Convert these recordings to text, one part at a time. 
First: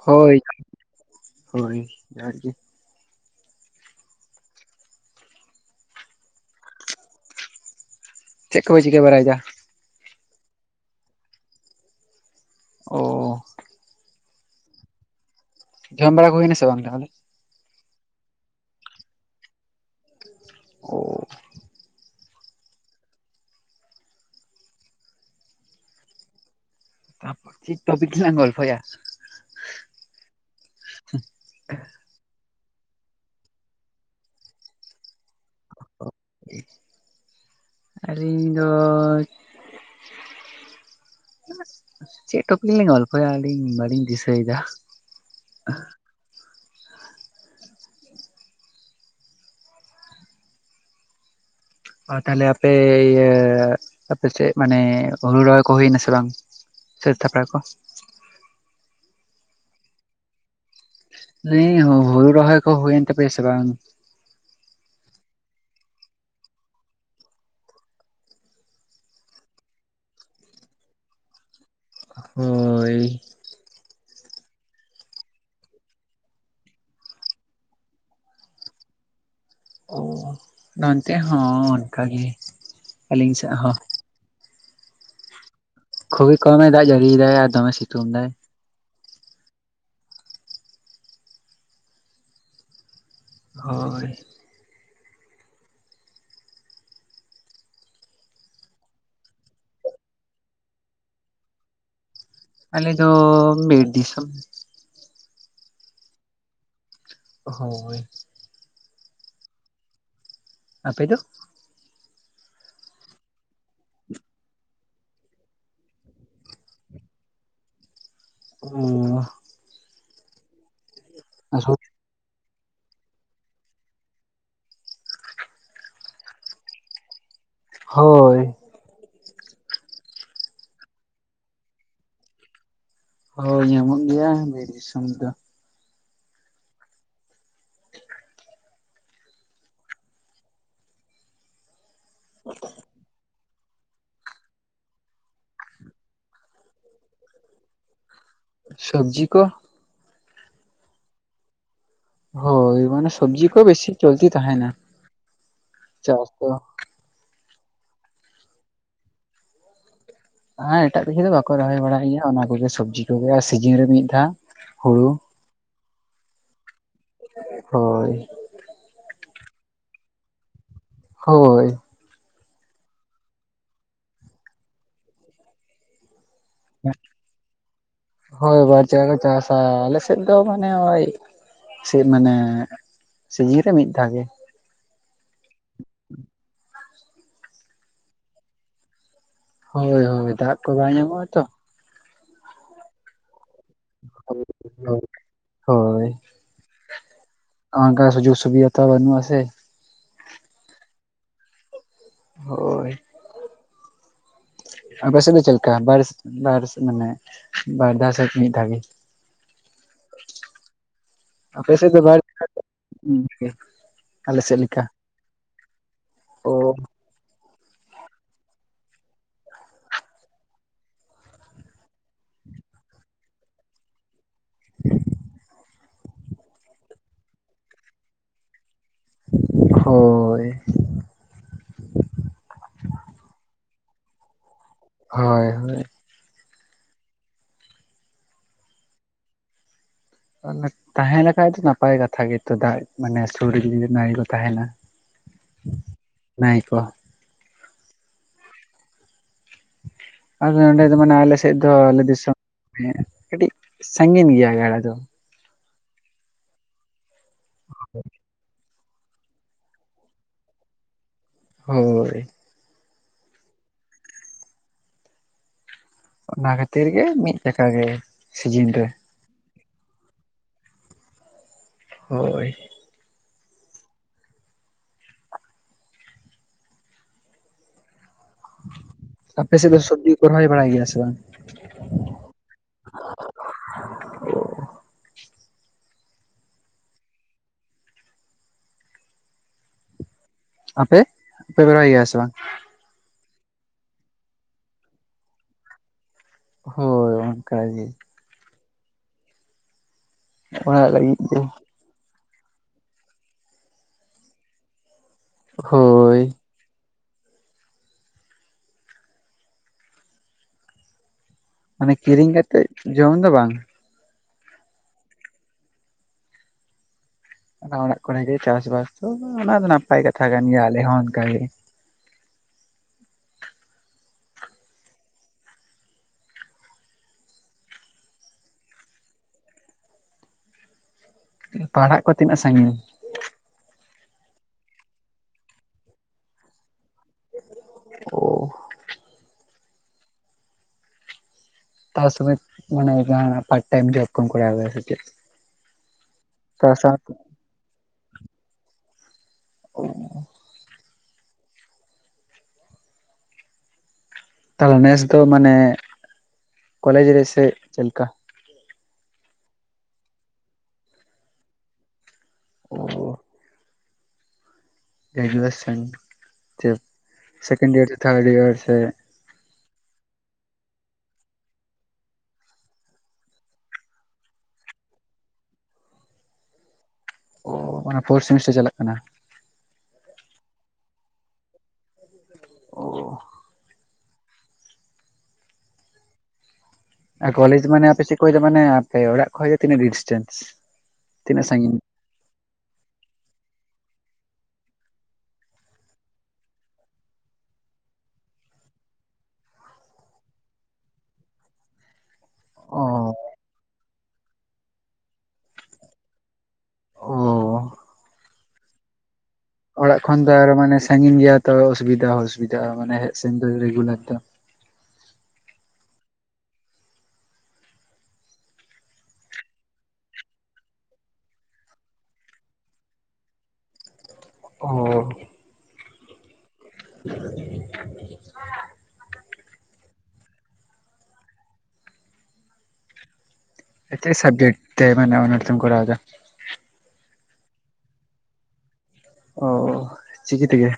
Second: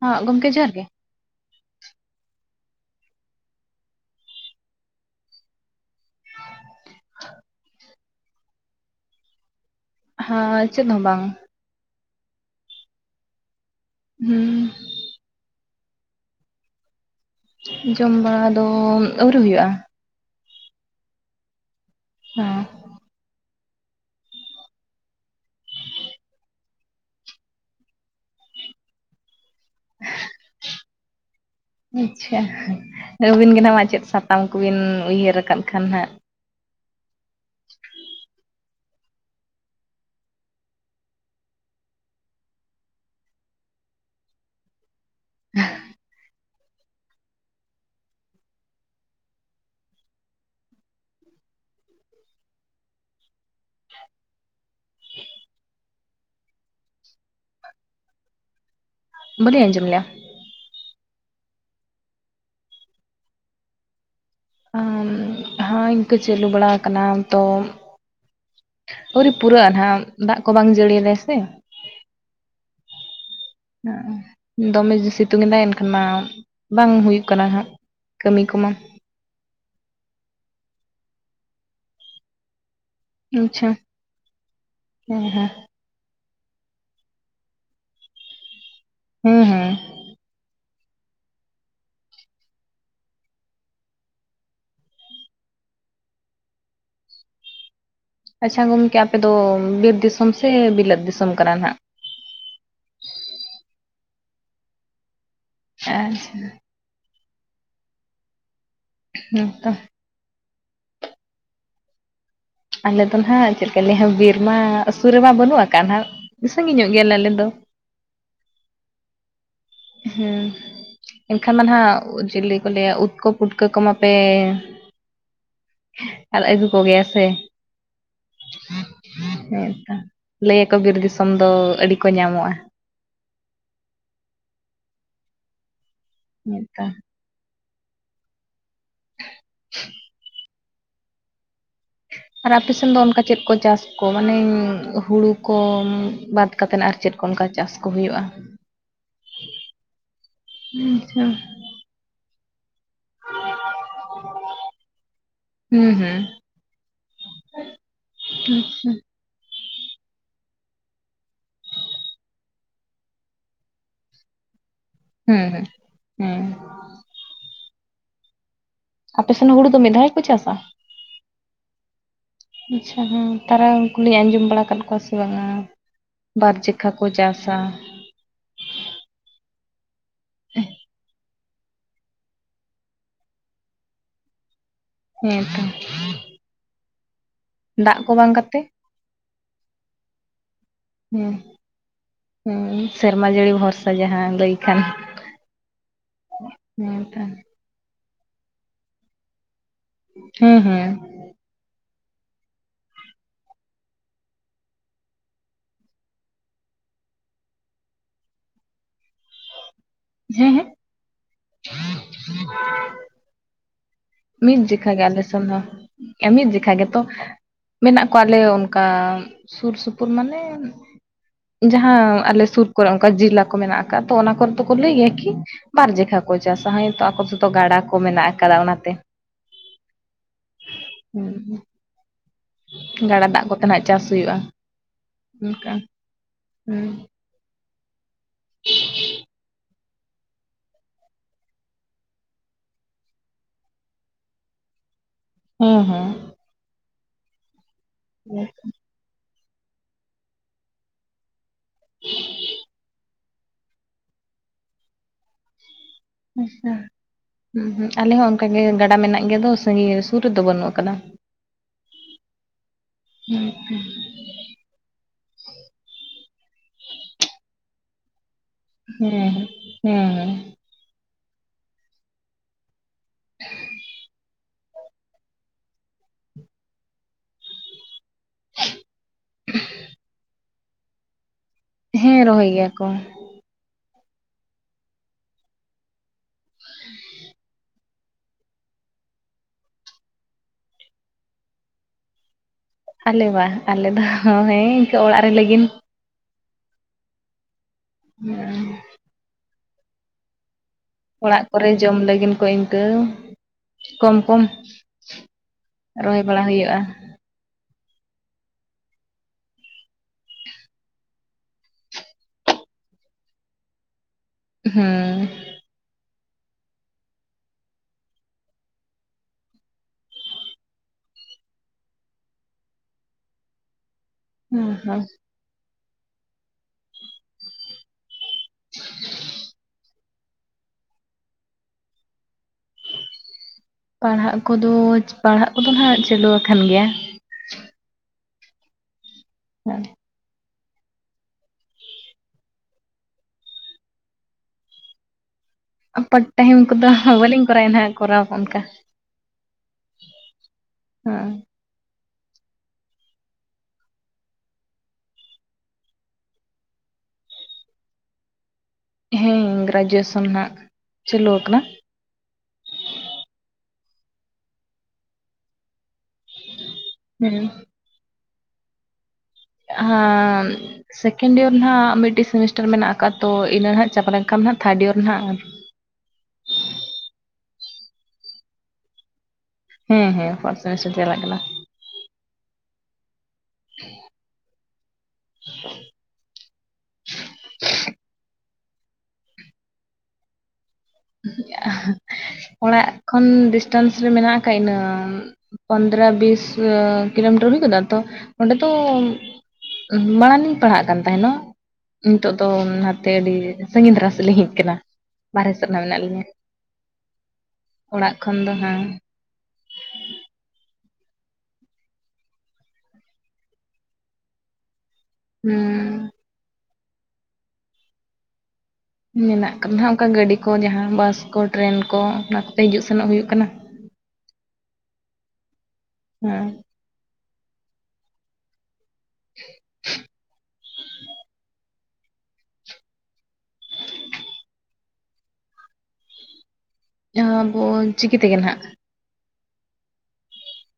ᱦᱟᱸ ᱦᱳᱭ, ᱜᱚᱢᱠᱮ ᱡᱚᱦᱟᱨ ᱜᱮ ᱦᱳᱭ, ᱡᱚᱦᱟᱨ ᱜᱮ᱾ ᱪᱮᱫ ᱠᱚᱯᱮ ᱪᱤᱠᱟᱹ ᱵᱟᱲᱟᱭᱫᱟ? ᱦᱮ, ᱪᱮᱫ ᱦᱚᱸ ᱵᱟᱝ᱾ ᱚ᱾ ᱦᱩᱸ᱾ ᱡᱚᱢ ᱵᱟᱲᱟ ᱠᱚ ᱦᱩᱭᱱᱟ ᱥᱮ ᱵᱟᱝ ᱛᱟᱦᱚᱞᱮ? ᱡᱚᱢ ᱵᱟᱲᱟ ᱫᱚ ᱟᱹᱣᱨᱤ ᱦᱩᱭᱩᱜ-ᱟ᱾ ᱳ᱾ ᱦᱮᱸ᱾ ᱴᱟᱯ ᱪᱮᱫ ᱴᱚᱯᱤᱠ ᱞᱟᱝ ᱜᱚᱞᱯᱷᱚᱭᱟ? [inaudible] ᱟᱪᱪᱷᱟ, ᱟᱹᱵᱤᱱ ᱜᱮ ᱱᱟᱜ ᱢᱟ ᱪᱮᱫ ᱥᱟᱛᱟᱢ ᱠᱚ ᱵᱤᱱ ᱩᱭᱦᱟᱹᱨ ᱟᱠᱟᱫ ᱠᱷᱟᱱ ᱦᱟᱜ ᱾ ᱟᱹᱞᱤᱧ ᱫᱚ ᱪᱮᱫ ᱴᱚᱯᱤᱠ ᱞᱤᱧ ᱜᱚᱞᱯᱚᱭᱟ ᱟᱹᱞᱤᱧ ᱵᱟᱞᱤᱧ ᱫᱤᱥᱟᱹᱭᱮᱫᱟ ᱾ ᱚ ᱛᱟᱦᱞᱮ ᱟᱯᱮ ᱤᱭᱟᱹ, ᱟᱯᱮ ᱥᱮᱫ ᱢᱟᱱᱮ ᱦᱩᱲᱩ ᱨᱚᱦᱚᱭ ᱠᱚ ᱦᱩᱭᱮᱱᱟ ᱥᱮ ᱵᱟᱝ? ᱥᱟᱹᱛ ᱛᱷᱟᱠᱟ ᱠᱚ ᱵᱟᱞᱤᱧ ᱟᱡᱚᱢ ᱞᱮᱜ-ᱟ ᱾ ᱞᱟᱹᱭᱮᱤᱧ ᱦᱩᱲᱩ ᱨᱚᱦᱚᱭ ᱠᱚ ᱦᱩᱭᱮᱱ ᱛᱟᱯᱮᱭᱟ ᱥᱮ ᱵᱟᱝ? ᱩᱸ ᱦᱚᱸᱧ ᱤᱱᱠᱟᱹ ᱪᱟᱹᱞᱩ ᱵᱟᱲᱟ ᱟᱠᱟᱱᱟ ᱛᱚᱢ ᱟᱹᱣᱨᱤ ᱯᱩᱨᱟᱹᱜ ᱱᱟᱸᱜ ᱫᱟᱜ ᱠᱚ ᱵᱟᱝ ᱡᱟᱹᱲᱤᱭ ᱫᱟᱭ ᱥᱮ ᱾ ᱦᱚᱭ ᱾ ᱫᱚᱢᱮ ᱥᱤᱛᱩᱝ ᱮᱫᱟᱭ, ᱮᱱᱠᱷᱟᱱ ᱢᱟ ᱵᱟᱝ ᱦᱩᱭᱩᱜ ᱠᱟᱱᱟ ᱦᱟᱸᱜ ᱾ ᱠᱟᱹᱢᱤ ᱠᱚᱢᱟᱼᱼ ᱚ ᱱᱚᱱᱛᱮ ᱦᱚᱸ ᱚᱱᱠᱟ ᱜᱮ ᱾ ᱟᱪᱪᱷᱟ, ᱦᱮᱸ ᱦᱮᱸ ᱾ ᱠᱷᱩᱵᱤ ᱠᱚᱢᱮ ᱫᱟᱜ ᱡᱟᱹᱲᱤᱭᱮᱫᱟᱭ ᱟᱨ ᱫᱚᱢᱮ ᱥᱤᱛᱩᱝ ᱫᱟᱭ ᱾ ᱦᱩᱸ ᱦᱩᱸ ᱦᱚᱭ ᱾ ᱟᱪᱪᱷᱟ ᱜᱚᱢᱠᱮ, ᱟᱯᱮ ᱫᱚ ᱵᱤᱨ ᱫᱤᱥᱚᱢ ᱥᱮ ᱵᱤᱞᱟᱹᱛ ᱫᱤᱥᱚᱢ ᱠᱟᱱᱟ ᱱᱟᱸᱜ? ᱟᱞᱮ ᱫᱚ ᱵᱤᱨ ᱫᱤᱥᱚᱢ ᱾ ᱟᱪᱪᱷᱟ ᱾ ᱦᱚᱭ ᱾ ᱦᱮᱸ ᱛᱚ ᱾ ᱟᱯᱮ ᱫᱚ? ᱟᱞᱮ ᱫᱚ ᱱᱟᱸᱜ ᱪᱮᱫ ᱞᱮᱠᱟ ᱞᱟᱹᱭᱟ ᱵᱤᱨ ᱢᱟ ᱥᱩᱨ ᱨᱮᱢᱟ ᱵᱟᱹᱱᱩᱜ ᱟᱠᱟᱫ ᱦᱟᱜ ᱥᱟᱺᱜᱤᱧ ᱧᱚᱜ ᱜᱮᱭᱟ ᱞᱮ ᱟᱞᱮ ᱫᱚ ᱾ ᱚᱸ ᱦᱩᱸ ᱮᱱᱠᱷᱟᱱ ᱢᱟ ᱱᱟᱸᱜ ᱡᱤᱞᱤ ᱠᱚ ᱞᱟᱹᱭᱟ ᱩᱫ ᱠᱳ ᱯᱩᱴᱠᱟᱹ ᱠᱚ ᱢᱟᱯᱮ ᱟᱨ ᱟᱹᱜᱩ ᱠᱚᱜᱮᱭᱟ ᱥᱮ? ᱦᱳᱭ ᱾ ᱦᱮᱸᱛᱚ, ᱞᱟᱹᱭᱟ ᱠᱚ ᱵᱤᱨ ᱫᱤᱥᱚᱢ ᱫᱚ ᱟᱹᱰᱤ ᱠᱚ ᱧᱟᱢᱚᱜᱼᱟ ᱾ ᱦᱳᱭ ᱧᱟᱢᱚᱜ ᱜᱮᱭᱟ ᱵᱤᱨ ᱫᱤᱥᱚᱢ ᱫᱚ ᱾ ᱢᱤᱫᱴᱟᱝ ᱾ [unintelligible] ᱟᱨ ᱟᱯᱮ ᱥᱮᱱ ᱫᱚ ᱚᱱᱠᱟ ᱪᱮᱫ ᱠᱚ ᱪᱟᱥᱼᱼ ᱠᱚ ᱢᱟᱱᱮᱧ ᱦᱩᱲᱩ ᱠᱚ ᱵᱟᱫ ᱠᱟᱛᱮᱫ ᱟᱨ ᱪᱮᱫ ᱠᱚ ᱚᱱᱠᱟ ᱪᱟᱥ ᱠᱚ ᱦᱩᱭᱩᱜᱼᱟ? ᱥᱚᱵᱽᱡᱤ ᱠᱚ ᱾ ᱟᱪᱪᱷᱟ ᱾ ᱦᱳᱭ ᱢᱟᱱᱮ ᱥᱚᱵᱽᱡᱤ ᱠᱚ ᱵᱮᱥᱤ ᱪᱚᱞᱛᱤ ᱛᱟᱦᱮᱱᱟ ᱪᱟᱥ ᱫᱚ ᱾ ᱟᱪᱪᱷᱟ ᱾ ᱦᱮᱸ ᱮᱴᱟᱜ ᱠᱤᱪᱷᱩ ᱫᱚ ᱵᱟᱠᱚ ᱨᱚᱦᱚᱭ ᱵᱟᱲᱟᱭ ᱜᱮᱭᱟ, ᱚᱱᱟ ᱠᱚᱜᱮ ᱥᱚᱵᱽᱡᱤ ᱠᱚᱜᱮ ᱟᱨ ᱥᱤᱡᱤᱱ ᱨᱮ ᱢᱤᱫ ᱫᱷᱟᱣ ᱦᱩᱲᱩ ᱾ ᱦᱩᱸ ᱦᱩᱸ ᱾ ᱦᱳᱭ ᱾ ᱟᱯᱮ ᱥᱮᱫ ᱦᱚᱸ ᱦᱩᱲᱩ ᱫᱚ ᱢᱤᱫ ᱫᱷᱟᱣ ᱜᱮ ᱠᱚ ᱪᱟᱥᱟ ᱾ ᱦᱳᱭ ᱾ ᱟᱪᱪᱷᱟ ᱦᱮᱸ ᱛᱟᱨᱟ ᱩᱱᱠᱩ ᱞᱤᱧ ᱟᱸᱡᱚᱢ ᱵᱟᱲᱟ ᱟᱠᱟᱫ ᱠᱚᱣᱟ ᱥᱮ ᱵᱟᱝᱟ ᱾ ᱵᱟᱨ ᱡᱮᱠᱷᱟ ᱠᱚ ᱪᱟᱥᱟ᱾ ᱦᱳᱭ ᱵᱟᱨ ᱡᱮᱠᱷᱟ ᱠᱚ ᱪᱟᱥᱟ, ᱟᱞᱮ ᱥᱮᱫ ᱫᱚ ᱢᱟᱱᱮ ᱳᱭ ᱥᱮ ᱢᱟᱱᱮ ᱥᱤᱡᱤᱱ ᱨᱮ ᱢᱤᱫ ᱫᱷᱟᱣ ᱜᱮ᱾ ᱦᱮᱸ᱾ ᱦᱩᱸ ᱫᱟᱜ ᱠᱚ ᱵᱟᱝ ᱠᱟᱛᱮ ᱦᱳᱭ ᱦᱳᱭ ᱫᱟᱜ ᱠᱚ ᱵᱟᱭ ᱧᱟᱢᱚᱜᱼᱟ ᱛᱚ, ᱦᱩ ᱥᱮᱨᱢᱟ ᱡᱟᱹᱲᱤ ᱵᱷᱚᱨ ᱥᱟ ᱡᱟᱦᱟᱸ ᱞᱟᱹᱭ ᱠᱷᱟᱱ ᱦᱮᱸ ᱛᱚ᱾ ᱚᱝᱠᱟ ᱥᱩᱡᱩᱜᱽ ᱥᱩᱵᱤᱫᱷᱟ ᱛᱚ ᱵᱟᱹᱱᱩᱜ-ᱟ ᱥᱮ᱾ ᱦᱮᱸ ᱦᱮᱸ᱾ ᱦᱳᱭ᱾ ᱟᱯᱮ ᱥᱮᱫ ᱫᱚ ᱪᱮᱫ ᱞᱮᱠᱟ ᱵᱟᱭᱨᱮ ᱥᱮᱫ ᱵᱟᱭᱨᱮ ᱥᱮᱫ ᱢᱟᱱᱮ ᱵᱟᱨ ᱫᱷᱟᱣ ᱥᱮᱫ ᱢᱤᱫ ᱫᱷᱟᱣ ᱜᱮ? [unintelligible] ᱦᱮᱸ ᱦᱮᱸ ᱟᱯᱮ ᱥᱮᱫ ᱫᱚ ᱵᱟ [unintelligible] ᱢᱤᱫ ᱡᱮᱠᱷᱟ ᱜᱮ ᱟᱞᱮ ᱥᱮᱱ ᱦᱚᱸ ᱢᱤᱫ ᱡᱮᱠᱷᱟ ᱚ ᱜᱮᱛᱚ, ᱢᱮᱱᱟᱜ ᱠᱚᱣᱟ ᱟᱞᱮ ᱚᱱᱠᱟ ᱥᱩᱨ ᱥᱩᱯᱩᱨ ᱢᱟᱱᱮ ᱡᱟᱦᱟᱸ ᱟᱞᱮ ᱥᱩᱨ ᱠᱚᱨᱮ ᱚᱱᱠᱟ ᱡᱮᱞᱟ ᱠᱚ ᱢᱮᱱᱟᱜ ᱠᱟᱜ ᱛᱚ ᱚᱱᱟ ᱠᱚᱨᱮ ᱫᱚᱠᱚ ᱞᱟᱹᱭ ᱜᱮᱭᱟ ᱠᱤ ᱵᱟᱨ ᱡᱮᱠᱷᱟ ᱠᱚ ᱪᱟᱥᱟ ᱦᱟᱭ ᱛᱚ ᱟᱠᱚ ᱥᱮᱫ ᱫᱚ ᱜᱟᱰᱟ ᱠᱚ ᱢᱮᱱᱟᱜ ᱠᱟᱫᱟ ᱚᱱᱟᱛᱮ᱾ ᱦᱳᱭ᱾ ᱦᱩᱸ᱾ ᱜᱟᱰᱟ ᱫᱟᱜ ᱠᱚᱛᱮ ᱱᱟᱸᱜ ᱪᱟᱥ ᱦᱩᱭᱩᱜᱼᱟ ᱦᱳᱭ ᱚᱱᱠᱟ ᱦᱳᱭ ᱦᱮᱸ᱾ [inaudible] ᱛᱟᱦᱮᱸ ᱞᱮᱠᱷᱟᱡ ᱫᱚ ᱱᱟᱯᱟᱭ ᱠᱟᱛᱷᱟ ᱜᱮᱛᱚ ᱫᱟᱜ ᱢᱟᱱᱮ ᱥᱩᱨ ᱨᱮ ᱱᱟᱹᱲᱤ ᱠᱚ ᱛᱟᱦᱮᱸᱱᱟ ᱦᱮᱸ ᱦᱮᱸ᱾ ᱱᱟᱹᱭ ᱠᱚ᱾ [inaudible] ᱟᱞᱮ ᱱᱚᱸᱰᱮ ᱫᱚ ᱢᱟᱱᱮ ᱟᱞᱮ ᱥᱮᱫ ᱫᱚ ᱟᱞᱮ ᱫᱤᱥᱚᱢ ᱠᱟᱹᱴᱤᱡ ᱥᱟᱺᱜᱤᱱ ᱜᱮᱭᱟ ᱜᱟᱰᱟ ᱫᱚ᱾ ᱦᱮᱸᱥᱮ ᱦᱩᱸ ᱦᱩᱸ ᱟᱞᱮ ᱦᱚᱸ ᱚᱱᱠᱟ ᱜᱮ ᱜᱟᱰᱟ ᱢᱮᱱᱟᱜ ᱜᱮᱭᱟ ᱫᱚ ᱥᱟᱺᱜᱤ ᱥᱩᱨ ᱨᱮᱫᱚ ᱵᱟᱹᱱᱩᱜ ᱠᱟᱫᱟ᱾ ᱦᱳᱭ᱾ ᱦᱮᱸ ᱛᱚ᱾ ᱚᱱᱟ ᱠᱷᱟᱛᱤᱨ ᱜᱮ ᱢᱤᱫ ᱡᱟᱠᱷᱟ ᱜᱮ ᱥᱤᱡᱤᱱ ᱨᱮ᱾ ᱦᱮᱸ ᱦᱮᱸ᱾ ᱦᱳᱭ᱾ ᱟᱯᱮ ᱥᱮᱫ ᱫᱚ ᱥᱚᱵᱡᱤ ᱠᱚ ᱨᱚᱦᱚᱭ ᱵᱟᱲᱟᱭ ᱜᱮᱭᱟ ᱥᱮ ᱵᱟᱝ? ᱦᱮᱸ ᱨᱚᱦᱚᱭ ᱜᱮᱭᱟ ᱠᱚ᱾ ᱳ᱾ ᱟᱯᱮ ᱟᱯᱮ ᱯᱮ ᱨᱚᱦᱚᱭ ᱜᱮᱭᱟ ᱥᱮ ᱵᱟᱝ? ᱟᱞᱮ ᱵᱟᱝ ᱟᱞᱮ ᱫᱚ ᱦᱮᱸ ᱤᱱᱠᱟᱹ ᱚᱲᱟᱜ ᱨᱮ ᱞᱟᱹᱜᱤᱱᱫ᱾ ᱦᱳᱭ ᱚᱱᱠᱟ ᱜᱮ᱾ ᱦᱩᱹ᱾ ᱚᱲᱟᱜ ᱞᱟᱹᱜᱤᱫ? ᱜᱮ ᱚᱲᱟᱜ ᱠᱚᱨᱮ ᱡᱚᱢ ᱞᱟᱹᱜᱤᱱ ᱠᱚ ᱤᱱᱠᱟᱹ ᱠᱚᱢ ᱠᱚᱢ᱾ ᱦᱳᱭ ᱨᱚᱦᱚᱭ ᱵᱟᱲᱟ ᱦᱩᱭᱩᱜᱼᱟ᱾ ᱢᱟᱱᱮ ᱠᱤᱨᱤᱧ ᱠᱟᱛᱮᱜ ᱡᱚᱢ ᱫᱚ ᱵᱟᱝ? ᱦᱮᱸ᱾ ᱟᱫᱷᱚ ᱚᱲᱟᱜ ᱠᱚᱨᱮ ᱜᱮ ᱪᱟᱥᱵᱟᱥ ᱛᱚ ᱚᱱᱟ ᱫᱚ ᱱᱟᱯᱟᱭ ᱠᱟᱛᱷᱟ ᱠᱟᱱ ᱜᱮᱭᱟ ᱟᱞᱮ ᱦᱚᱸ ᱚᱱᱠᱟᱜᱮ᱾ ᱦᱩᱸ ᱦᱚ᱾ ᱯᱟᱲᱦᱟᱜ ᱠᱚ ᱛᱤᱱᱟᱹᱜ ᱥᱟᱺᱜᱤᱧᱟ? ᱯᱟᱲᱦᱟᱜ ᱠᱚᱫᱚ, ᱯᱟᱲᱦᱟᱜ ᱠᱚᱫᱚ ᱦᱟᱜ ᱪᱟᱹᱞᱩᱣᱟ ᱟᱠᱟᱱ ᱜᱮᱭᱟ᱾ ᱚ᱾ ᱦᱚᱭ᱾ ᱛᱟᱥᱨᱮ ᱢᱟᱱᱮ ᱡᱟᱦᱟᱱᱟᱜ ᱯᱟᱴ ᱴᱟᱭᱤᱢ ᱡᱚᱵ ᱠᱚᱢ ᱠᱚᱭᱟᱣ ᱜᱮᱭᱟ ᱥᱮ ᱪᱮᱫ? ᱟᱯᱟᱨᱴ ᱴᱟᱭᱤᱢ ᱛᱟ ᱠᱚᱫᱚ ᱥᱟᱶᱛᱮ ᱦᱟᱸᱜ ᱵᱟᱹᱞᱤᱧ ᱠᱚᱨᱟᱣᱮᱜ ᱱᱟᱦᱟᱸᱜ ᱠᱚᱨᱟᱣ ᱚᱱᱠᱟ᱾ ᱦᱮᱸ᱾ ᱛᱟᱞᱦᱮ ᱱᱮᱥ ᱫᱚ ᱢᱟᱱᱮ ᱠᱚᱞᱮᱡᱽ ᱨᱮᱥᱮ ᱪᱮᱫ ᱞᱮᱠᱟ? ᱦᱮᱸ ᱜᱨᱟᱡᱩᱭᱮᱥᱚᱱ ᱱᱟᱦᱟᱜ ᱪᱟᱹᱞᱩᱣ ᱟᱠᱟᱱᱟ᱾ [inaudible] ᱜᱨᱮᱡᱩᱭᱮᱥᱚᱱ ᱪᱮᱫ ᱦᱮᱸ ᱥᱮᱠᱮᱱᱰ ᱤᱭᱟᱨ ᱥᱮ ᱴᱷᱟᱨᱰ ᱤᱭᱟᱨ ᱥᱮ ᱦᱟᱸᱢ ᱥᱮᱠᱮᱱᱰ ᱤᱭᱟᱨ ᱨᱮ ᱱᱟᱦᱟᱜ ᱢᱤᱫᱴᱤᱡ ᱥᱮᱢᱤᱥᱴᱟᱨ ᱢᱮᱱᱟᱜ ᱟᱠᱟᱫ ᱛᱚ ᱤᱱᱟᱹ ᱱᱟᱦᱟᱜ ᱪᱟᱵᱟ ᱞᱮᱱ ᱠᱷᱟᱱ ᱱᱟᱦᱟᱜ ᱛᱷᱟᱨᱰ ᱤᱭᱟᱨ ᱨᱮ ᱱᱟᱦᱟᱜ ᱚ ᱢᱟᱱᱮ ᱯᱷᱳᱨ ᱥᱮᱢᱤᱥᱴᱟᱨ ᱪᱟᱞᱟᱜ ᱠᱟᱱᱟ᱾ ᱦᱮᱸ ᱦᱮᱸ ᱯᱷᱳᱥ ᱥᱮᱢᱤᱥᱴᱟᱨ ᱪᱟᱞᱟᱜ ᱠᱟᱱᱟ᱾ ᱚ᱾ [inaudible] ᱟᱨ ᱠᱚᱞᱮᱡᱽ ᱢᱟᱱᱮ ᱟᱯᱮ ᱪᱮᱫ ᱠᱷᱚᱡ ᱫᱚ ᱢᱟᱱᱮ ᱟᱯᱮ ᱚᱲᱟᱜ ᱠᱷᱚᱡ ᱛᱤᱱᱟᱹᱜ ᱰᱤᱥᱴᱮᱱᱥ ᱛᱤᱱᱟᱹᱜ ᱥᱟᱜᱤᱧ? ᱚᱲᱟᱜ ᱠᱷᱚᱱ ᱰᱤᱥᱴᱮᱱᱥ ᱨᱮ ᱢᱮᱱᱟᱜ ᱟᱠᱟ ᱤᱱᱟᱹᱢ ᱯᱚᱱᱫᱽᱨᱚ-ᱵᱤᱥ ᱠᱤᱞᱳᱢᱤᱴᱟᱨ ᱦᱩᱭ ᱜᱚᱫᱚᱜ-ᱟᱛᱚ ᱚᱸᱰᱮ ᱫᱚ ᱩᱸᱢ ᱢᱟᱲᱟᱝᱞᱤᱧ ᱯᱟᱲᱦᱟᱜ ᱠᱟᱱ ᱛᱟᱦᱮᱱᱚ᱾ ᱱᱤᱛᱚᱜ ᱫᱚ ᱚ ᱱᱟᱛᱮ ᱟᱹᱰᱤ ᱥᱟᱺᱜᱤᱧ ᱫᱷᱟᱨᱟ ᱥᱮᱫᱞᱤᱧ ᱦᱮᱡ ᱟᱠᱟᱱᱟ᱾ ᱱᱤᱛᱚᱜ ᱱᱟᱦᱟᱜ ᱢᱮᱱᱟᱜ ᱞᱤᱧᱟᱹ ᱚ ᱚᱲᱟᱜ ᱠᱷᱚᱱ ᱫᱚ ᱦᱟᱸᱜ ᱚᱲᱟᱜ ᱠᱷᱚᱱ ᱫᱚ ᱟᱨᱚ ᱢᱟᱱᱮ ᱥᱟᱺᱜᱤᱧ ᱜᱮᱭᱟ ᱛᱚ ᱚᱥᱩᱵᱤᱫᱟ ᱦᱚᱸ ᱚᱥᱩᱵᱤᱫᱟ ᱢᱟᱱᱮ ᱦᱮᱡ ᱥᱮᱱ ᱫᱚ ᱨᱮᱜᱩᱞᱟᱨ ᱫᱚ᱾ ᱦᱩᱸ᱾ ᱢᱮᱱᱟᱜ ᱠᱟᱫᱟ ᱦᱟᱸᱜ ᱚᱱᱠᱟ ᱜᱟᱹᱰᱤ ᱠᱚ ᱡᱟᱦᱟᱸ ᱵᱟᱥ ᱠᱚ, ᱴᱨᱮᱱ ᱠᱚ, ᱚᱱᱟ ᱠᱚᱛᱮ ᱦᱤᱡᱩᱜ ᱥᱮᱱᱚᱜ ᱦᱩᱭᱩᱜ ᱠᱟᱱᱟ᱾ ᱚ᱾ ᱦᱮᱸ᱾ [inaudible] [inaudible] ᱪᱮᱫ ᱥᱟᱵᱡᱮᱠᱴ ᱛᱮ ᱢᱟᱱᱮ ᱚᱱᱟᱨᱥ ᱮᱢ ᱠᱚᱨᱟᱣᱫᱟ? ᱡᱟᱦᱟᱸ ᱟᱵᱚ ᱪᱤᱠᱤ ᱛᱮᱜᱮ ᱱᱟᱦᱟᱜ᱾ ᱚᱻ᱾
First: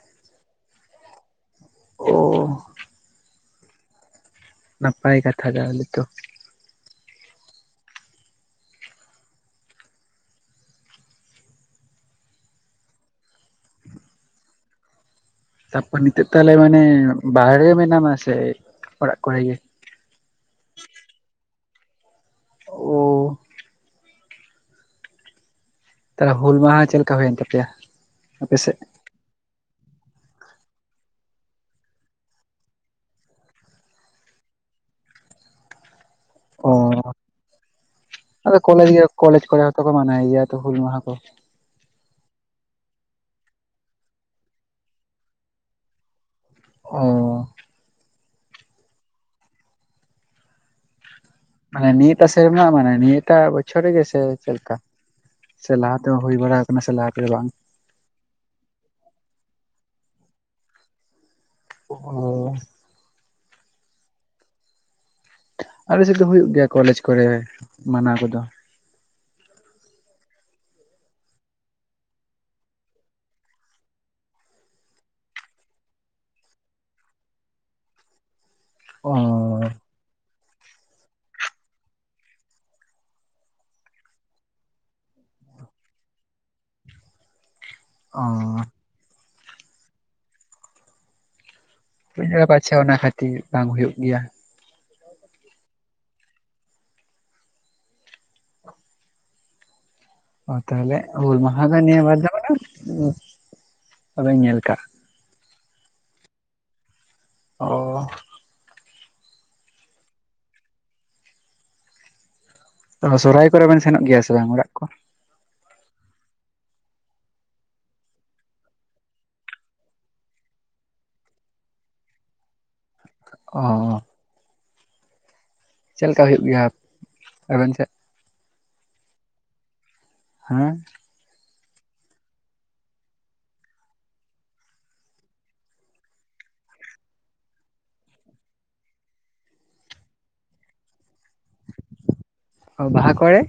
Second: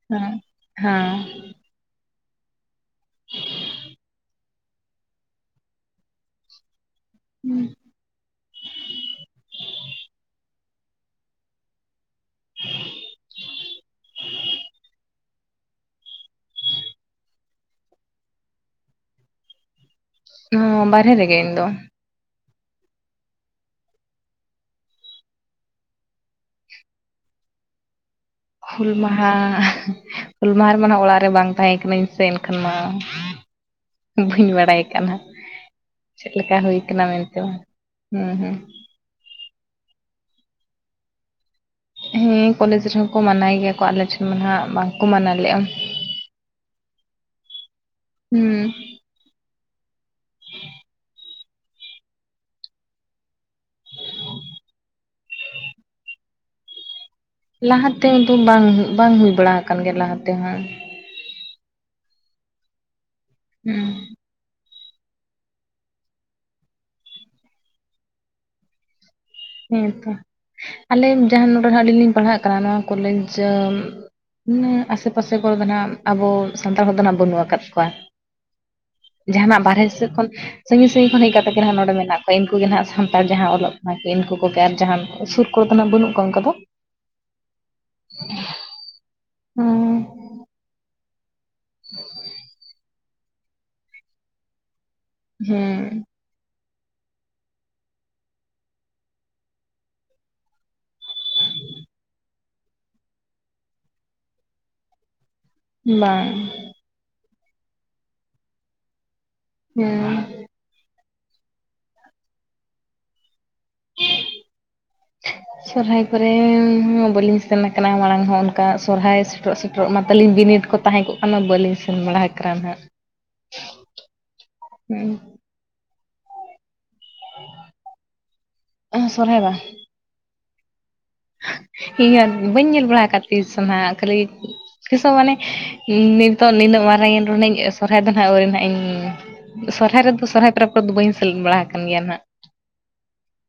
ᱦᱮᱸ ᱦᱚᱸ᱾ ᱚ᱾ [inaudible] ᱱᱟᱯᱟᱭ ᱠᱟᱛᱷᱟ ᱛᱟᱦᱚᱞᱮ ᱛᱚ᱾ ᱦᱩᱸ᱾ ᱛᱟᱯᱚᱨ ᱱᱤᱛᱚᱜ ᱛᱟᱦᱚᱞᱮ ᱢᱟᱱᱮ ᱵᱟᱦᱨᱮ ᱨᱮ ᱢᱮᱱᱟᱢᱟ ᱥᱮ ᱚᱲᱟᱜ ᱠᱚᱨᱮ ᱜᱮ? ᱦᱚᱸ ᱵᱟᱦᱨᱮ ᱨᱮᱜᱮ ᱤᱧ ᱫᱚ ᱾ ᱩᱸ ᱛᱟᱦᱚᱞᱮ ᱦᱩᱞ ᱢᱟᱦᱟ, ᱪᱮᱫ ᱞᱮᱠᱟ ᱦᱩᱭᱮᱱ ᱛᱟᱯᱮᱭᱟ? ᱟᱯᱮ ᱥᱮᱫ? ᱦᱩᱞ ᱢᱟᱦᱟ, ᱦᱩᱞ ᱢᱟᱦᱟ ᱨᱮᱢᱟ ᱚᱲᱟᱜ ᱨᱮ ᱵᱟᱝ ᱛᱟᱦᱮᱸ ᱠᱟᱱᱟᱹᱧ ᱥᱮ, ᱮᱱᱠᱷᱟᱱ ᱢᱟ ᱵᱟᱹᱧ ᱵᱟᱲᱟᱭ ᱠᱟᱱᱟ᱾ ᱪᱮᱫ ᱞᱮᱠᱟ ᱚ ᱦᱩᱭ ᱠᱟᱱᱟ᱾ ᱢᱮᱱᱛᱮ ᱦᱩᱸ ᱦᱩᱸ ᱟᱫᱚ ᱾ ᱠᱚᱞᱮᱡᱽ ᱜᱮ ᱠᱚᱞᱮᱡᱽ ᱠᱚᱨᱮ ᱦᱚᱛ ᱠᱚ ᱢᱟᱱᱟᱭ ᱜᱮᱭᱟ᱾ ᱛᱚ ᱦᱩᱞ ᱢᱟᱦᱟ ᱠᱚ? ᱦᱩᱸ ᱠᱚᱞᱮᱡᱽ ᱨᱮᱦᱚᱸ ᱠᱚ ᱢᱟᱱᱟᱣ ᱜᱮᱭᱟ᱾ ᱠᱚ ᱟᱞᱮ ᱴᱷᱮᱱ ᱢᱟ ᱵᱟᱝ ᱠᱚ ᱢᱟᱱᱟᱣ ᱞᱮᱜᱼᱟ? ᱚ ᱦᱩᱸ ᱢᱟᱱᱮ ᱱᱤᱭᱟᱹᱯᱟᱥᱮᱨ ᱨᱮᱱᱟᱜ ᱢᱟᱱᱮ, ᱱᱤᱭᱟᱹᱴᱟᱜ ᱵᱚᱪᱷᱚᱨ ᱨᱮᱜᱮ ᱥᱮ ᱪᱮᱫ ᱞᱮᱠᱟ? ᱥᱮ ᱞᱟᱦᱟ ᱛᱮ-ᱦᱚᱸ ᱦᱩᱭ ᱵᱟᱲᱟ ᱟᱠᱟᱱᱟ᱾ ᱥᱮ ᱞᱟᱦᱟᱛᱮ ᱵᱟᱝ? ᱞᱟᱦᱟᱛᱮ ᱫᱚ ᱵᱟᱝ, ᱵᱟᱝ ᱦᱩᱭ ᱵᱟᱲᱟ ᱟᱠᱟᱱ ᱜᱮᱭᱟ᱾ ᱞᱟᱦᱟ ᱛᱮ ᱦᱚᱸ ᱾ ᱚ ᱦᱩᱸ ᱟᱞᱮ ᱥᱮᱫ ᱫᱚ ᱦᱳᱭ ᱜᱮᱭᱟ ᱾ ᱠᱚᱞᱮᱡᱽ ᱠᱚᱨᱮ ᱢᱟᱱᱟᱣ ᱠᱚᱼᱫᱚ ᱾ ᱦᱮᱸᱛᱚ ᱟᱞᱮ ᱡᱟᱦᱟᱸ ᱱᱚᱰᱮᱟᱸ ᱟᱹᱞᱤᱧ ᱞᱤᱧ ᱯᱟᱲᱦᱟᱜ ᱠᱟᱱᱟ᱾ ᱱᱚᱣᱟ ᱠᱚᱞᱮᱡᱽ ᱦᱩᱸ ᱟᱥᱮ ᱯᱟᱥᱮ ᱠᱚᱨᱮ ᱫᱚ ᱱᱟᱜ, ᱟᱵᱚ ᱥᱟᱱᱛᱟᱲ ᱦᱚᱲ ᱫᱚ ᱱᱟᱜ ᱵᱟᱹᱱᱩᱜ ᱟᱠᱟᱫ ᱠᱚᱣᱟ ᱾ ᱚ ᱡᱟᱦᱟᱱᱟᱜ ᱵᱟᱨᱦᱮ ᱥᱮᱫ ᱠᱷᱚᱱ ᱥᱟᱺᱜᱤᱧ ᱼ ᱥᱟᱺᱜᱤᱧ ᱠᱷᱚᱱ ᱦᱮᱡ ᱠᱟᱛᱮᱜ ᱜᱮ, ᱱᱟᱦ ᱱᱚᱰᱮ ᱢᱮᱱᱟᱜ ᱠᱚᱣᱟ ᱾ᱤᱱᱠᱩᱜᱮ ᱱᱟᱦ ᱥᱟᱱᱛᱟᱲ ᱡᱟᱦᱟᱸ ᱚᱞᱚᱜ ᱯᱚ ᱤᱱᱠᱩ ᱠᱚᱜᱮ ᱟᱨ ᱡᱟᱦᱟᱸᱟᱱ᱾ ᱥᱩᱨ ᱠᱚᱨᱮ ᱫᱚ ᱱᱟᱜ ᱵᱟᱹᱱᱩᱜ ᱠᱚᱣᱟ ᱚᱱᱠᱟ ᱫᱚ ᱾ ᱚ ᱦᱩᱸ ᱦᱮᱸ [inaudible] ᱞᱟᱸᱭᱮᱟ ᱯᱟᱪᱷᱮ ᱚᱱᱟ ᱠᱷᱟᱛᱤᱨ ᱵᱟᱝ ᱦᱩᱭᱩᱼᱜ ᱜᱮᱭᱟ ᱾ ᱦᱩᱸ ᱛᱟᱦᱚᱞᱮ ᱦᱩᱞ ᱢᱟᱦᱟ ᱫᱚ ᱱᱤᱭᱟᱹ ᱵᱟᱨ ᱫᱚ ᱵᱟᱵᱮᱱ ᱧᱮᱞ ᱠᱟᱜ? ᱵᱟᱝ ᱾ ᱚ ᱦᱩᱸ ᱚᱱᱟ ᱥᱚᱨᱦᱟᱭ ᱠᱚᱨᱮ ᱵᱮᱱ, ᱥᱮᱱᱚᱜ ᱜᱮᱭᱟ ᱥᱮ ᱵᱟᱝ ᱚᱲᱟᱜ ᱠᱚ? ᱦ [inaudible] ᱥᱚᱨᱚᱦᱟᱭ ᱠᱚᱨᱮ ᱦᱚᱸ, ᱵᱟᱹᱞᱤᱧ ᱥᱮᱱ ᱟᱠᱟᱱᱟ ᱢᱟᱲᱟᱝ ᱦᱚᱸ ᱚᱱᱠᱟ, ᱥᱚᱨᱦᱟᱭ ᱥᱮᱴᱮᱨᱚᱜ ᱼᱥᱮᱴᱮᱨᱚᱜ ᱢᱟ ᱛᱟᱹᱟᱞᱤᱧ ᱵᱤᱱᱤᱰ ᱠᱚ ᱛᱟᱦᱮᱸ ᱠᱚᱜ ᱠᱟᱱᱟ ᱾ᱵᱟᱹᱞᱤᱧ ᱥᱮᱱ ᱵᱟᱲᱟ ᱠᱟᱜ ᱱᱟᱜ ᱚ ᱦᱩᱸ ᱪᱮᱫ ᱞᱮᱠᱟ ᱦᱩᱭᱩᱜ ᱜᱮᱭ-ᱟ ᱾ᱟᱵᱮᱱ ᱥᱮᱫ? ᱟ ᱥᱚᱨᱦᱟᱭ ᱵᱟᱝ? ᱦᱩᱸ ᱤᱭᱟᱹ ᱵᱟᱹᱧ ᱧᱮᱞ ᱵᱟᱲᱟ ᱟᱠᱟᱫ ᱛᱤᱥ ᱦᱚᱸ ᱵᱟ ᱠᱷᱟᱹᱞᱤ ᱛᱤᱥ ᱦᱚᱸ ᱢᱟᱱᱮ, ᱱᱤᱛᱚᱜ ᱱᱤᱱᱟᱹᱜ ᱢᱟᱨᱟᱝ ᱼᱮᱱ ᱨᱮᱦᱚᱸᱧ ᱥᱚᱨᱦᱟᱭ ᱫᱚ ᱱᱟᱸᱜ ᱟᱣᱨᱤᱧ ᱱᱟᱜᱼ ᱤᱧ ᱥᱚᱨᱦᱟᱭ ᱨᱮᱫᱚ ᱥᱚᱨᱦᱟᱭ ᱯᱚᱨᱚᱵᱽ ᱠᱚᱨᱮ ᱫᱚ, ᱵᱟᱹᱧ ᱥᱮᱞᱮᱫ ᱵᱟᱲᱟ ᱟᱠᱟᱱ ᱜᱮᱭᱟ ᱾ᱱᱟᱜ ᱚ ᱵᱟᱦᱟ ᱠᱚᱨᱮ?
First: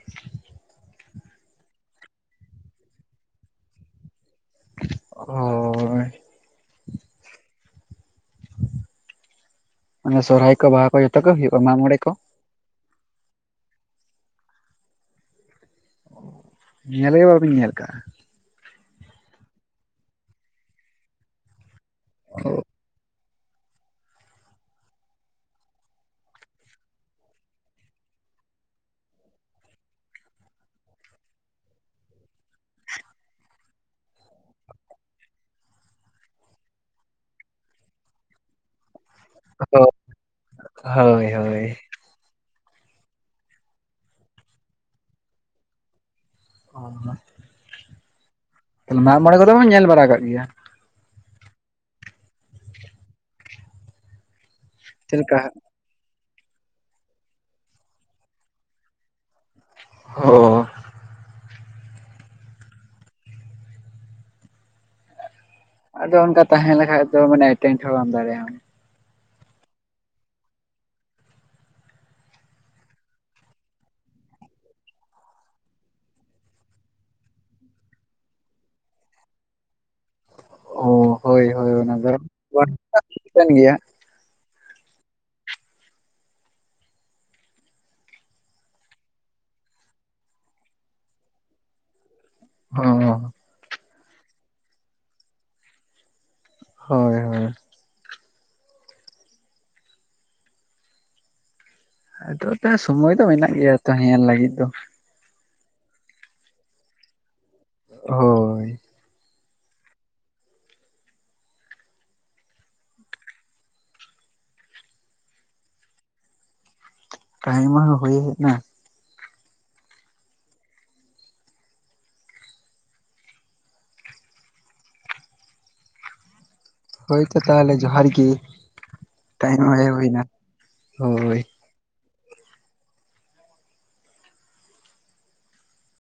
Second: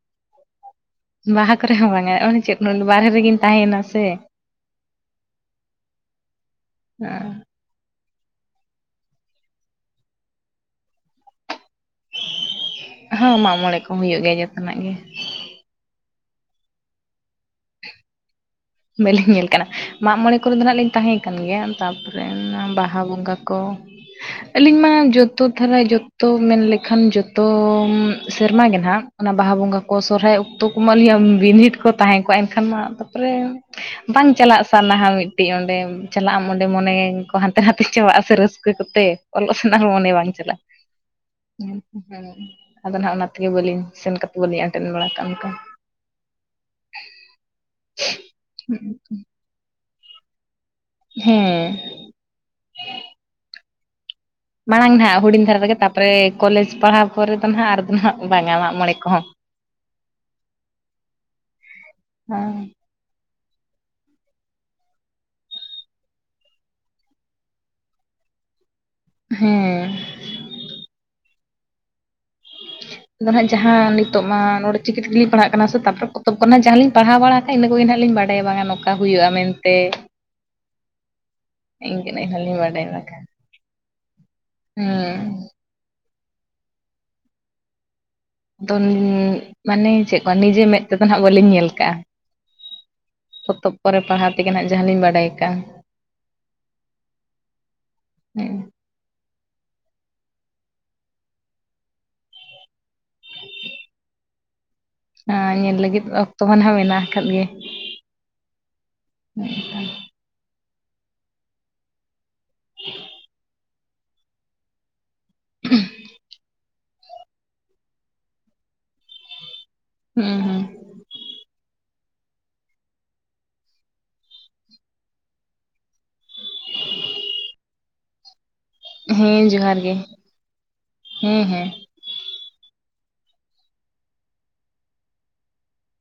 ᱵᱟᱦᱟ ᱠᱚᱨᱮ ᱦᱚᱸ ᱵᱟᱝ ᱟ ᱾ᱚᱱᱮ ᱪᱮᱫ ᱵᱟᱦᱨᱮ ᱨᱮᱜᱮᱧ ᱛᱟᱦᱮᱭᱮᱱᱟ ᱥᱮ ᱳᱳ ᱚᱸ ᱢᱟᱱᱮ ᱥᱚᱨᱦᱟᱭ ᱠᱚ ᱵᱟᱦᱟ ᱠᱚ ᱡᱚᱛᱚ ᱜᱮ ᱦᱩᱭᱩᱜᱼᱟ ᱢᱟᱜ ᱢᱚᱬᱮ ᱠᱚ? ᱦᱟᱸ ᱢᱟᱜ ᱢᱚᱬᱮ ᱠᱚ ᱦᱩᱭᱩᱜ ᱜᱮᱭᱟ ᱡᱚᱛᱚᱱᱟᱜ ᱜᱮ ᱾ ᱧᱮᱞᱜᱮ ᱵᱟᱵᱤᱧ ᱧᱮᱞ ᱟᱠᱟᱜᱼᱟ ᱾ ᱵᱟᱹᱞᱤᱧ ᱧᱮᱞ ᱠᱟᱱᱟ ᱢᱟᱜ ᱢᱚᱬᱮ ᱠᱚ ᱫᱚ ᱦᱟᱜ ᱞᱤᱧ ᱛᱟᱦᱮᱸ ᱠᱟᱱᱟᱱ ᱜᱮᱭᱟ ᱛᱟᱯᱚᱨᱮ, [unintelligible] ᱵᱟᱦᱟ ᱵᱚᱸᱜᱟ ᱠᱚ, ᱟᱹᱞᱤᱧ ᱢᱟ ᱡᱚᱛᱚ ᱫᱷᱟᱨᱟ ᱡᱚᱛᱚ ᱢᱮᱱ ᱞᱮᱠᱷᱟᱱ ᱡᱚᱛᱚᱢᱻ ᱥᱮᱨᱢᱟ ᱜᱮ ᱦᱮᱱᱟᱜ, ᱚᱱᱟ ᱵᱟᱦᱟ ᱵᱚᱸᱜᱟ ᱠᱚ ᱥᱚᱨᱦᱟᱭ ᱚᱠᱛᱚ ᱠᱚᱢᱟ ᱟᱞᱤᱭᱟᱢ ᱵᱤᱱᱤᱰ ᱠᱚ ᱛᱟᱦᱮᱸ ᱠᱚᱜᱼᱟ ᱮᱱᱠᱷᱟᱱ ᱢᱟ ᱛᱟᱯᱚᱨᱮ, ᱵᱟᱝ ᱪᱟᱞᱟᱜ ᱥᱟᱨᱱᱟᱦᱟ ᱢᱤᱫᱴᱤᱡ ᱚᱸᱰᱮ ᱾ ᱪᱟᱞᱟᱜ ᱟᱢ ᱚᱸᱰᱮ ᱢᱚᱱᱮ ᱠᱚ ᱦᱟᱱᱛᱮ ᱱᱟᱛᱮ ᱪᱟᱵᱟᱜᱼᱟᱥᱮ ᱨᱟᱹᱥᱠᱟᱹ ᱠᱚᱛᱮ ᱾ ᱚᱞᱚᱜ ᱥᱮᱱᱟᱜ ᱚ ᱢᱚᱱᱮ ᱵᱟᱝ ᱪᱟᱞᱟᱜ ᱦᱳᱭ ᱦᱳᱭ ᱾ [unintelligible] ᱟᱫᱚ ᱱᱟᱜ ᱚᱱᱟ ᱛᱮᱜᱮ ᱵᱟᱹᱞᱤᱧ ᱥᱮᱱ ᱠᱟᱛᱮ ᱵᱟᱹᱞᱤᱧ ᱮᱴᱮᱱ ᱵᱟᱲᱟ ᱠᱟᱜᱼᱟ ᱚᱝᱠᱟ ᱾ [inaudible] [unintelligible] ᱢᱟᱜ ᱢᱚᱬᱮ ᱠᱚᱫᱚ ᱵᱚᱱ ᱧᱮᱞ ᱵᱟᱲᱟ ᱠᱟᱜ ᱜᱮᱭᱟ? ᱦᱮᱸ ᱢᱟᱲᱟᱝ ᱪᱮᱫ ᱱᱟᱦᱟᱜ ᱞᱮᱠᱟ ᱦᱩᱰᱤᱧ ᱫᱷᱟᱨᱟ ᱨᱮᱜᱮ ᱛᱟᱨᱯᱚᱨᱮ ᱠᱚᱞᱮᱡᱽ ᱯᱟᱲᱦᱟᱣ ᱯᱚᱲᱮ ᱫᱚ ᱱᱟᱦᱟᱜ ᱟᱨᱫᱚ ᱱᱟᱜ ᱵᱟᱝᱟ ᱢᱟᱜ ᱢᱚᱬᱮ ᱠᱚᱦᱚᱸ ᱾ [inaudible] [inaudible] ᱟᱫᱚ ᱚᱝᱠᱟ ᱛᱟᱦᱮ ᱞᱮᱠᱷᱟᱡ ᱫᱚ ᱢᱟᱱ ᱴᱮᱱᱴ ᱦᱚᱸ ᱵᱟᱢ ᱫᱟᱲᱮᱜᱼᱟᱢ ᱾ ᱦᱮᱸ᱾ [inaudible] ᱟᱫᱚ ᱦᱟᱸᱜ ᱡᱟᱦᱟᱸ ᱱᱤᱛᱚᱜ ᱢᱟ ᱚᱨᱪᱤᱠᱤ ᱛᱮᱞᱤ ᱯᱟᱲᱦᱟᱜ ᱠᱟᱱᱟ ᱥᱮ ᱛᱟᱨᱯᱚᱨᱮ ᱯᱚᱛᱚᱵ ᱠᱚᱱᱟ ᱡᱟᱦᱟᱸ ᱞᱤᱧ ᱯᱟᱲᱦᱟᱣ ᱵᱟᱲᱟ ᱤᱱᱟᱹ ᱠᱚᱜᱮ ᱱᱟᱜ ᱞᱤᱧ ᱵᱟᱰᱟᱭᱟ ᱵᱟᱝᱟ ᱱᱚᱝᱠᱟ ᱦᱩᱭᱩᱜᱼᱟ ᱢᱮᱱᱛᱮ ᱾ ᱚ ᱦᱳᱭ ᱦᱳᱭ ᱵᱟᱰᱟᱭ ᱵᱟᱠᱷᱟᱱ [inaudible] ᱜᱮᱭᱟ ᱾ ᱦᱮᱸ ᱫᱚᱱ ᱢᱟᱱᱮ ᱪᱮᱫ ᱠᱚᱣᱟ ᱱᱤᱡᱮ ᱢᱮᱫ ᱛᱮᱫᱚ ᱦᱟᱜ ᱵᱟᱹᱞᱤᱧ ᱧᱮᱞ ᱠᱟᱜᱼᱟ ᱚ ᱾ ᱯᱚᱛᱚᱵ ᱠᱚᱨᱮ ᱯᱟᱲᱦᱟᱣ ᱛᱮᱜᱮ ᱱᱟᱜ ᱡᱟᱦᱟᱸ ᱞᱤᱧ ᱵᱟᱰᱟᱭ ᱠᱟᱜ ᱾ ᱦᱳᱭ ᱦᱳᱭ ᱾ [inaudible] ᱟᱫᱚ ᱛᱟ ᱥᱚᱢᱚᱭ ᱫᱚ ᱢᱮᱱᱟᱜ ᱜᱮᱭᱟ ᱛᱚ ᱦᱮᱞ ᱞᱟᱹᱜᱤᱫ ᱫᱚ ᱾ ᱦᱮᱸ ᱧᱮᱞ ᱞᱟᱹᱜᱤᱫ ᱚᱠᱛᱚ ᱦᱟᱱᱟ ᱢᱮᱱᱟᱜ ᱟᱠᱟᱫ ᱜᱮ ᱾ ᱦᱳᱭ ᱾ [inaudible] [unintelligible] ᱴᱟᱭᱤᱢ ᱦᱚᱸ ᱦᱩᱭ ᱦᱮᱡᱱᱟ ᱾ [inaudible] ᱦᱳᱭ ᱛᱚ ᱛᱟᱦᱟᱞᱮ ᱡᱚᱦᱟᱨ ᱜᱤ ᱦᱮᱸ ᱴᱟᱭᱤᱢ ᱡᱚᱦᱟᱨ ᱦᱮ ᱜᱮ ᱦᱩᱭ ᱱᱟ ᱦᱳᱭ ᱦᱮᱸ ᱾ ᱦᱮᱸ